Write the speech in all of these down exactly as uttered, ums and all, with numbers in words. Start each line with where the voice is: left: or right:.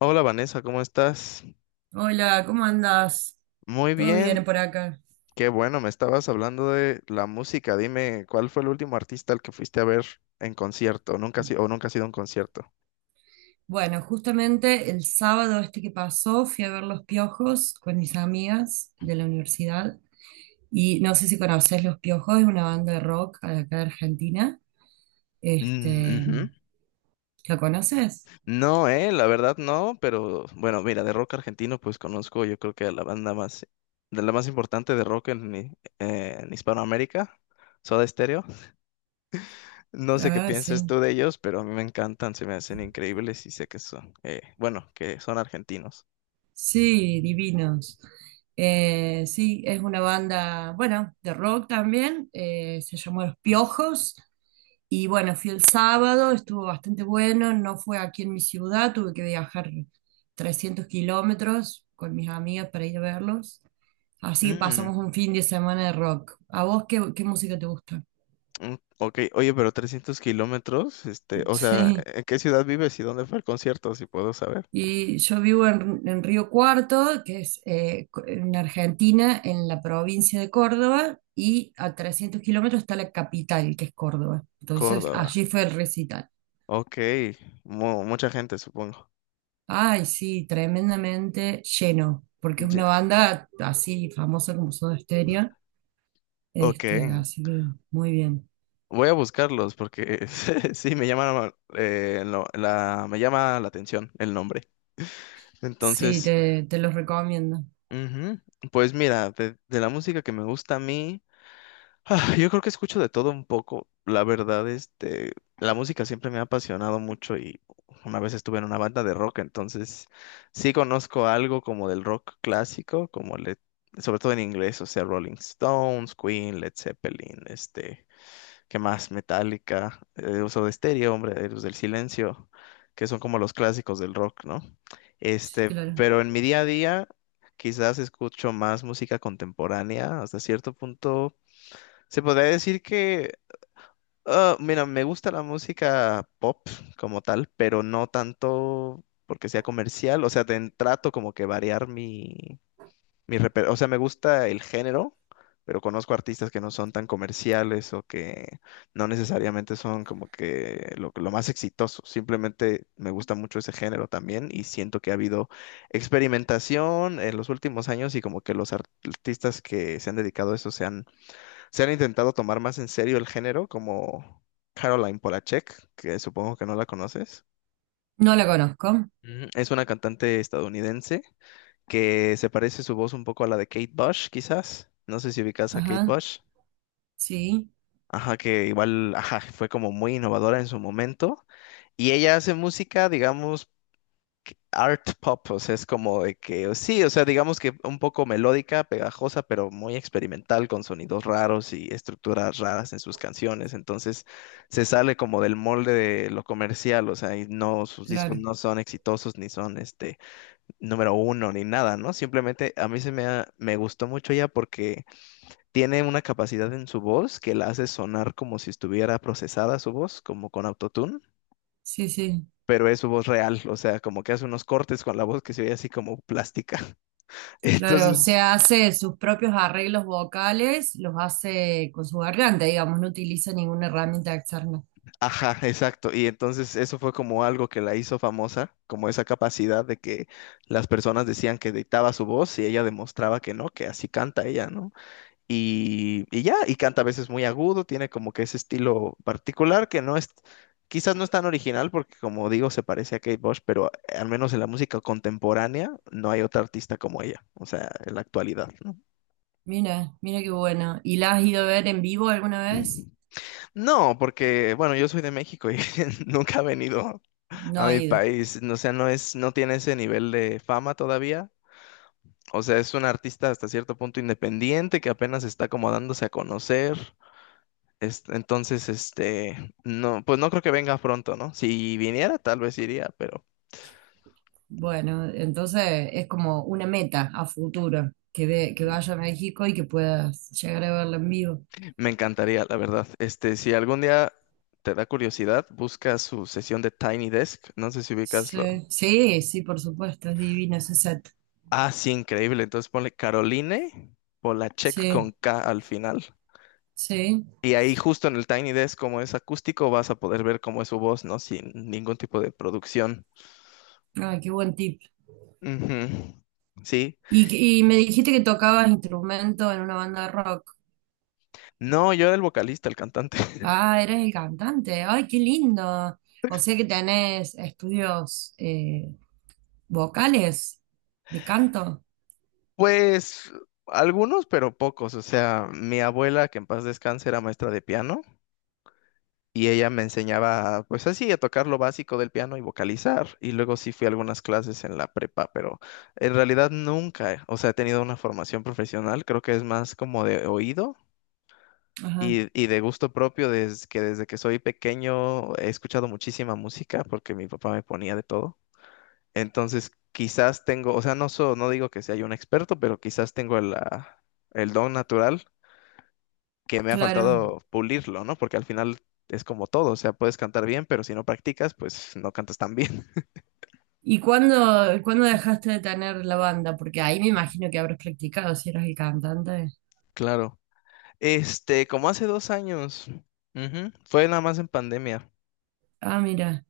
left: Hola Vanessa, ¿cómo estás?
right: Hola, ¿cómo andás?
left: Muy
right: ¿Todo
left: bien,
right: bien por acá?
left: qué bueno, me estabas hablando de la música. Dime, ¿cuál fue el último artista al que fuiste a ver en concierto? Nunca ha sido, o nunca ha sido un concierto.
right: Bueno, justamente el sábado este que pasó fui a ver Los Piojos con mis amigas de la universidad y no sé si conocés Los Piojos, es una banda de rock de acá de Argentina.
left: Mm,
right: Este,
left: ujú.
right: ¿la conoces?
left: No, eh, la verdad no, pero bueno, mira, de rock argentino pues conozco yo creo que a la banda más, de la más importante de rock en, i- eh, en Hispanoamérica, Soda Stereo. No sé qué
right: Ah,
left: pienses tú
right: sí.
left: de ellos, pero a mí me encantan, se me hacen increíbles y sé que son, eh, bueno, que son argentinos.
right: Sí, divinos. Eh, sí, es una banda, bueno, de rock también, eh, se llamó Los Piojos. Y bueno, fui el sábado, estuvo bastante bueno, no fue aquí en mi ciudad, tuve que viajar trescientos kilómetros con mis amigas para ir a verlos. Así que
left: Mm.
right: pasamos un fin de semana de rock. ¿A vos qué, qué música te gusta?
left: Mm, ok, oye, pero trescientos kilómetros, este, o sea,
right: Sí.
left: ¿en qué ciudad vives y dónde fue el concierto, si puedo saber?
right: Y yo vivo en, en Río Cuarto, que es eh, co- en Argentina, en la provincia de Córdoba, y a trescientos kilómetros está la capital, que es Córdoba. Entonces,
left: Córdoba.
right: allí fue el recital.
left: Ok, mu- mucha gente, supongo.
right: Ay, sí, tremendamente lleno, porque es
left: Ya,
right: una banda así famosa como Soda Stereo,
left: ok,
right: este, así que muy bien.
left: voy a buscarlos porque sí, me llama, eh, lo- la, me llama la atención el nombre.
right: Sí,
left: Entonces,
right: te, te los recomiendo.
left: ujú, pues mira, de, de la música que me gusta a mí, ah, yo creo que escucho de todo un poco. La verdad, este, la música siempre me ha apasionado mucho y una vez estuve en una banda de rock, entonces sí conozco algo como del rock clásico, como le, sobre todo en inglés, o sea, Rolling Stones, Queen, Led Zeppelin, este, ¿qué más? Metallica, eh, Uso de Stereo, hombre, Héroes del Silencio, que son como los clásicos del rock, ¿no?
right: Sí,
left: Este,
right: claro.
left: pero en mi día a día quizás escucho más música contemporánea hasta cierto punto se podría decir que, ah, mira, me gusta la música pop como tal, pero no tanto porque sea comercial. O sea, ten- trato como que variar mi, mi reper- o sea, me gusta el género, pero conozco artistas que no son tan comerciales o que no necesariamente son como que lo, lo más exitoso. Simplemente me gusta mucho ese género también y siento que ha habido experimentación en los últimos años y como que los ar- artistas que se han dedicado a eso se han se han intentado tomar más en serio el género, como Caroline Polachek, que supongo que no la conoces.
right: No la conozco.
left: Ujú. Es una cantante estadounidense que se parece su voz un poco a la de Kate Bush, quizás. No sé si ubicas a Kate
right: Ajá,
left: Bush.
right: sí,
left: Ajá, que igual, ajá, fue como muy innovadora en su momento. Y ella hace música, digamos, art pop, o sea, es como de que, sí, o sea, digamos que un poco melódica, pegajosa, pero muy experimental, con sonidos raros y estructuras raras en sus canciones. Entonces, se sale como del molde de lo comercial, o sea, y no, sus discos
right: claro.
left: no son exitosos, ni son este número uno, ni nada, ¿no? Simplemente a mí se me, ha- me gustó mucho ella porque tiene una capacidad en su voz que la hace sonar como si estuviera procesada su voz, como con autotune,
right: Sí, sí,
left: pero es su voz real, o sea, como que hace unos cortes con la voz que se ve así como plástica.
right: claro. Se
left: Entonces,
right: hace sus propios arreglos vocales, los hace con su garganta, digamos, no utiliza ninguna herramienta externa.
left: ajá, exacto. Y entonces eso fue como algo que la hizo famosa, como esa capacidad de que las personas decían que dictaba su voz y ella demostraba que no, que así canta ella, ¿no? Y, y ya, y canta a veces muy agudo, tiene como que ese estilo particular que no es... Quizás no es tan original porque, como digo, se parece a Kate Bush, pero eh, al menos en la música contemporánea no hay otra artista como ella, o sea, en la actualidad, ¿no?
right: Mira, mira qué bueno. ¿Y la has ido a ver en vivo alguna vez?
left: No, porque, bueno, yo soy de México y nunca ha venido
right: No
left: a
right: ha
left: mi
right: ido.
left: país. O sea, no es, no tiene ese nivel de fama todavía. O sea, es un artista hasta cierto punto independiente que apenas está como dándose a conocer. Es- entonces, este, no, pues no creo que venga pronto, ¿no? Si viniera, tal vez iría, pero
right: Bueno, entonces es como una meta a futuro, que, ve, que vaya a México y que puedas llegar a verla en vivo.
left: me encantaría, la verdad. Este, si algún día te da curiosidad, busca su sesión de Tiny Desk. No sé si ubicas.
right: Sí, sí, sí, por supuesto, es divino ese set.
left: Ah, sí, increíble. Entonces ponle Caroline Polachek con
right: Sí,
left: K al final.
right: sí.
left: Y ahí justo en el Tiny Desk, como es acústico, vas a poder ver cómo es su voz, ¿no? Sin ningún tipo de producción.
right: Ay, qué buen tip.
left: Ujú. Sí.
right: Y, que- y me dijiste que tocabas instrumento en una banda de rock.
left: No, yo era el vocalista, el cantante.
right: Ah, eres el cantante. Ay, qué lindo. O sea que tenés estudios eh, vocales de canto.
left: Pues algunos, pero pocos. O sea, mi abuela, que en paz descanse, era maestra de piano. Y ella me enseñaba, pues así, a tocar lo básico del piano y vocalizar. Y luego sí fui a algunas clases en la prepa, pero en realidad nunca, eh, o sea, he tenido una formación profesional. Creo que es más como de oído
right: Ajá,
left: y, y de gusto propio, desde que desde que soy pequeño he escuchado muchísima música porque mi papá me ponía de todo. Entonces, quizás tengo, o sea, no so- no digo que sea yo un experto, pero quizás tengo la- el don natural que me ha
right: claro.
left: faltado pulirlo, ¿no? Porque al final es como todo, o sea, puedes cantar bien, pero si no practicas, pues no cantas tan bien.
right: ¿Y cuándo, cuándo dejaste de tener la banda? Porque ahí me imagino que habrás practicado si eras el cantante.
left: Claro. Este, como hace dos años, ujú, fue nada más en pandemia.
right: Ah, mira.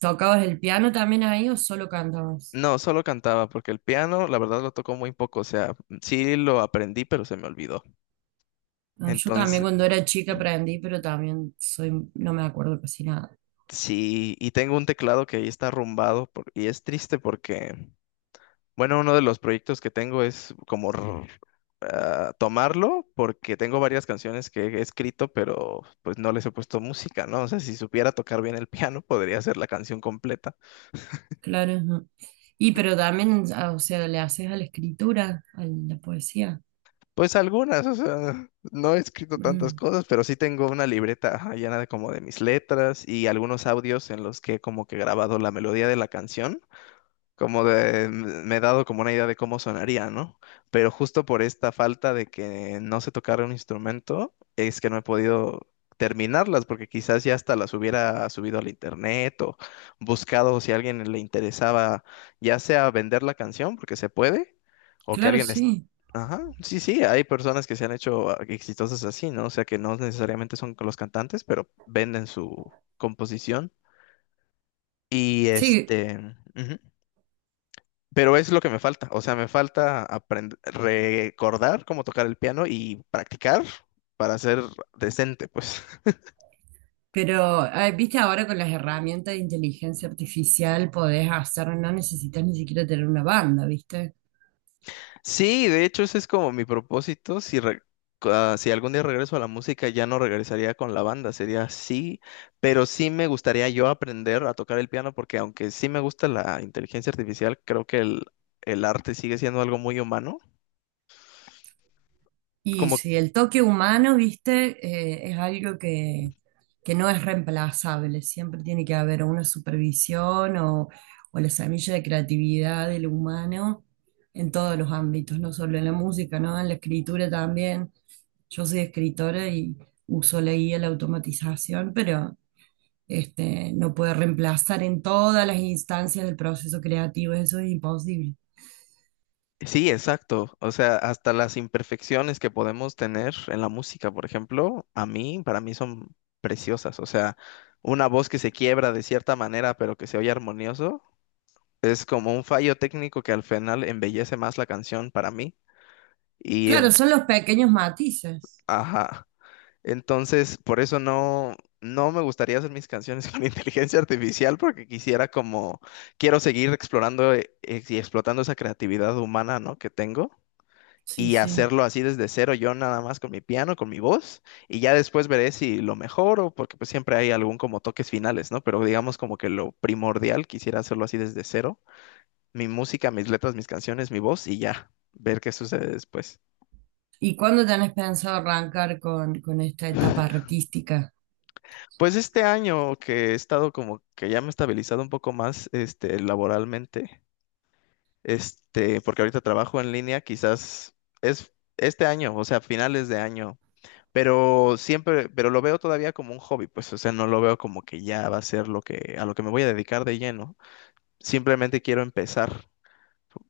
right: ¿Tocabas el piano también ahí o solo cantabas?
left: No, solo cantaba, porque el piano, la verdad, lo tocó muy poco, o sea, sí lo aprendí, pero se me olvidó.
right: Ah, yo también
left: Entonces,
right: cuando era chica aprendí, pero también soy, no me acuerdo casi nada.
left: sí, y tengo un teclado que ahí está arrumbado por- y es triste porque bueno, uno de los proyectos que tengo es como r- ah, tomarlo, porque tengo varias canciones que he escrito, pero pues no les he puesto música, ¿no? O sea, si supiera tocar bien el piano, podría hacer la canción completa.
right: Claro. Ujú. Y pero también, ah, o sea, le haces a la escritura, a la poesía.
left: Pues algunas, o sea, no he escrito tantas
right: Mm,
left: cosas, pero sí tengo una libreta ajá, llena de como de mis letras y algunos audios en los que he como que grabado la melodía de la canción como de, me he dado como una idea de cómo sonaría, ¿no? Pero justo por esta falta de que no se tocara un instrumento, es que no he podido terminarlas, porque quizás ya hasta las hubiera subido al internet o buscado si a alguien le interesaba, ya sea vender la canción, porque se puede, o que
right: claro,
left: alguien... es-
right: sí.
left: Ajá, sí, sí, hay personas que se han hecho ah, exitosas así, ¿no? O sea, que no necesariamente son los cantantes, pero venden su composición. Y
right: Sí,
left: este... ujú. Pero es lo que me falta. O sea, me falta aprender, recordar cómo tocar el piano y practicar para ser decente, pues.
right: pero ah, viste ahora con las herramientas de inteligencia artificial podés hacer, no necesitas ni siquiera tener una banda, ¿viste?
left: Sí, de hecho, ese es como mi propósito. Si, re- ah, si algún día regreso a la música, ya no regresaría con la banda, sería así. Pero sí me gustaría yo aprender a tocar el piano porque aunque sí me gusta la inteligencia artificial, creo que el, el arte sigue siendo algo muy humano.
right: Y
left: Como
right: si el toque humano, viste, eh, es algo que, que no es reemplazable, siempre tiene que haber una supervisión o, o la semilla de creatividad del humano en todos los ámbitos, no solo en la música, ¿no? En la escritura también. Yo soy escritora y uso la guía, la automatización, pero este, no puede reemplazar en todas las instancias del proceso creativo, eso es imposible.
left: sí, exacto. O sea, hasta las imperfecciones que podemos tener en la música, por ejemplo, a mí, para mí son preciosas. O sea, una voz que se quiebra de cierta manera, pero que se oye armonioso, es como un fallo técnico que al final embellece más la canción para mí. Y,
right: Claro,
left: en-
right: son los pequeños matices.
left: ajá. Entonces, por eso no, no me gustaría hacer mis canciones con inteligencia artificial, porque quisiera como, quiero seguir explorando eh, y explotando esa creatividad humana, ¿no?, que tengo.
right: Sí,
left: Y
right: sí.
left: hacerlo así desde cero yo nada más con mi piano, con mi voz, y ya después veré si lo mejoro, porque pues siempre hay algún como toques finales, ¿no? Pero digamos como que lo primordial, quisiera hacerlo así desde cero, mi música, mis letras, mis canciones, mi voz y ya, ver qué sucede después.
right: ¿Y cuándo tenés pensado arrancar con, con esta etapa artística?
left: Pues este año que he estado como que ya me he estabilizado un poco más, este, laboralmente, este, porque ahorita trabajo en línea, quizás es este año, o sea, finales de año. Pero siempre, pero lo veo todavía como un hobby, pues, o sea, no lo veo como que ya va a ser lo que, a lo que me voy a dedicar de lleno. Simplemente quiero empezar.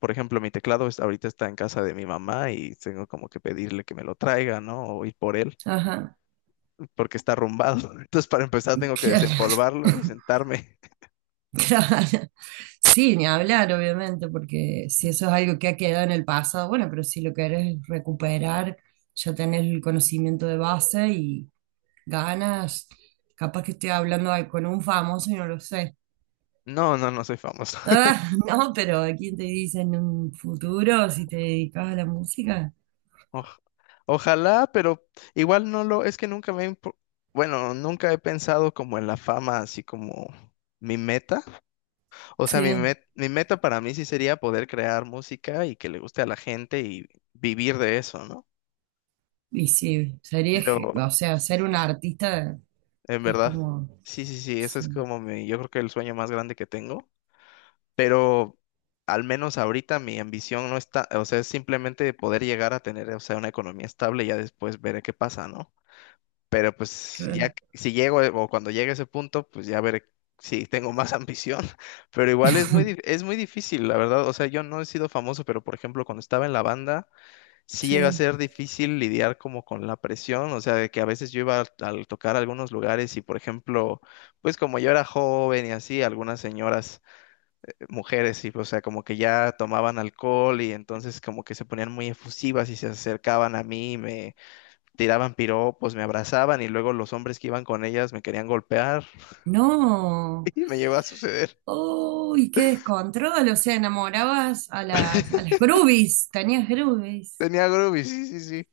left: Por ejemplo, mi teclado es- ahorita está en casa de mi mamá y tengo como que pedirle que me lo traiga, ¿no? O ir por él,
right: Ajá,
left: porque está arrumbado. Entonces, para empezar, tengo que
right: claro.
left: desempolvarlo y sentarme.
right: Claro. Sí, ni hablar, obviamente, porque si eso es algo que ha quedado en el pasado, bueno, pero si lo querés recuperar, ya tenés el conocimiento de base y ganas. Capaz que estoy hablando ahí con un famoso y no lo sé.
left: No, no, no soy famoso.
right: Ah, no, pero ¿quién te dice en un futuro si te dedicas a la música?
left: Oj- Ojalá, pero igual no lo, es que nunca me, ha impo- bueno, nunca he pensado como en la fama, así como mi meta. O sea, mi,
right: Sí.
left: met- mi meta para mí sí sería poder crear música y que le guste a la gente y vivir de eso, ¿no?
right: Y sí, sería, ge-
left: Pero,
right: o sea, ser un
left: sí,
right: artista
left: en
right: es
left: verdad,
right: como...
left: sí, sí, sí, eso
right: Sí.
left: es como mi, yo creo que el sueño más grande que tengo, pero al menos ahorita mi ambición no está, o sea, es simplemente poder llegar a tener, o sea, una economía estable y ya después veré qué pasa, ¿no? Pero pues ya
right: re-
left: que- si llego eh, o cuando llegue a ese punto, pues ya veré si tengo más ambición. Pero igual es muy, dif- es muy difícil, la verdad. O sea, yo no he sido famoso, pero por ejemplo, cuando estaba en la banda, sí llega a
right: sí.
left: ser difícil lidiar como con la presión. O sea, de que a veces yo iba al, al tocar algunos lugares y por ejemplo, pues como yo era joven y así, algunas señoras, eh, mujeres, y o sea, como que ya tomaban alcohol y entonces como que se ponían muy efusivas y se acercaban a mí, tiraban piropos, me abrazaban y luego los hombres que iban con ellas me querían golpear
right: No.
left: y me llegó a suceder.
right: Uy, qué descontrol. O sea, enamorabas a las, a las groupies. Tenías groupies.
left: Tenía Groovy, sí, sí, sí.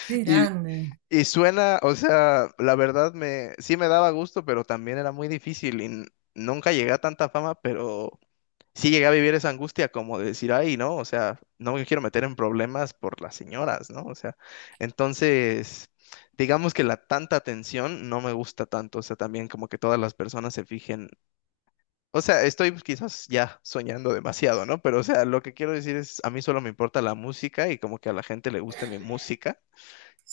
right: Qué
left: Y,
right: grande.
left: y suena, o sea, la verdad me, sí me daba gusto, pero también era muy difícil y n- nunca llegué a tanta fama, pero sí llegué a vivir esa angustia como de decir, ay, no, o sea, no me quiero meter en problemas por las señoras, ¿no? O sea, entonces, digamos que la tanta atención no me gusta tanto, o sea, también como que todas las personas se fijen. O sea, estoy quizás ya soñando demasiado, ¿no? Pero, o sea, lo que quiero decir es, a mí solo me importa la música y como que a la gente le guste mi música,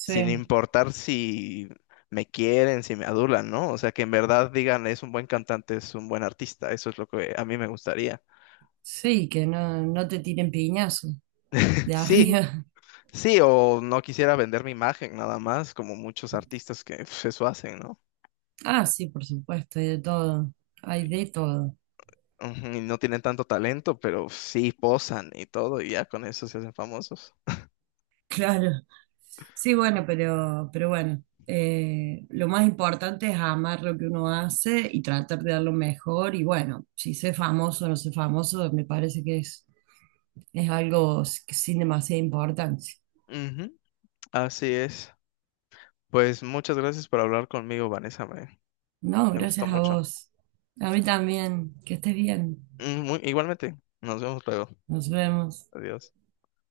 left: sin importar si me quieren, si me adulan, ¿no? O sea, que en verdad digan, es un buen cantante, es un buen artista, eso es lo que a mí me gustaría.
right: Sí, que no, no te tiren piñazo de
left: Sí,
right: arriba.
left: sí, o no quisiera vender mi imagen nada más, como muchos artistas que pues, eso hacen, ¿no?
right: Ah, sí, por supuesto, hay de todo. Hay de todo.
left: Ujú, y no tienen tanto talento, pero sí posan y todo, y ya con eso se hacen famosos.
right: Claro. Sí, bueno, pero, pero bueno, eh, lo más importante es amar lo que uno hace y tratar de dar lo mejor. Y bueno, si sé famoso o no sé famoso, me parece que es, es algo s- que sin demasiada importancia.
left: Ujú, así es. Pues muchas gracias por hablar conmigo, Vanessa. Me,
right: No,
left: me
right: gracias
left: gustó
right: a
left: mucho.
right: vos. A mí también. Que estés bien.
left: Mm, muy- igualmente, nos vemos luego.
right: Nos vemos.
left: Adiós.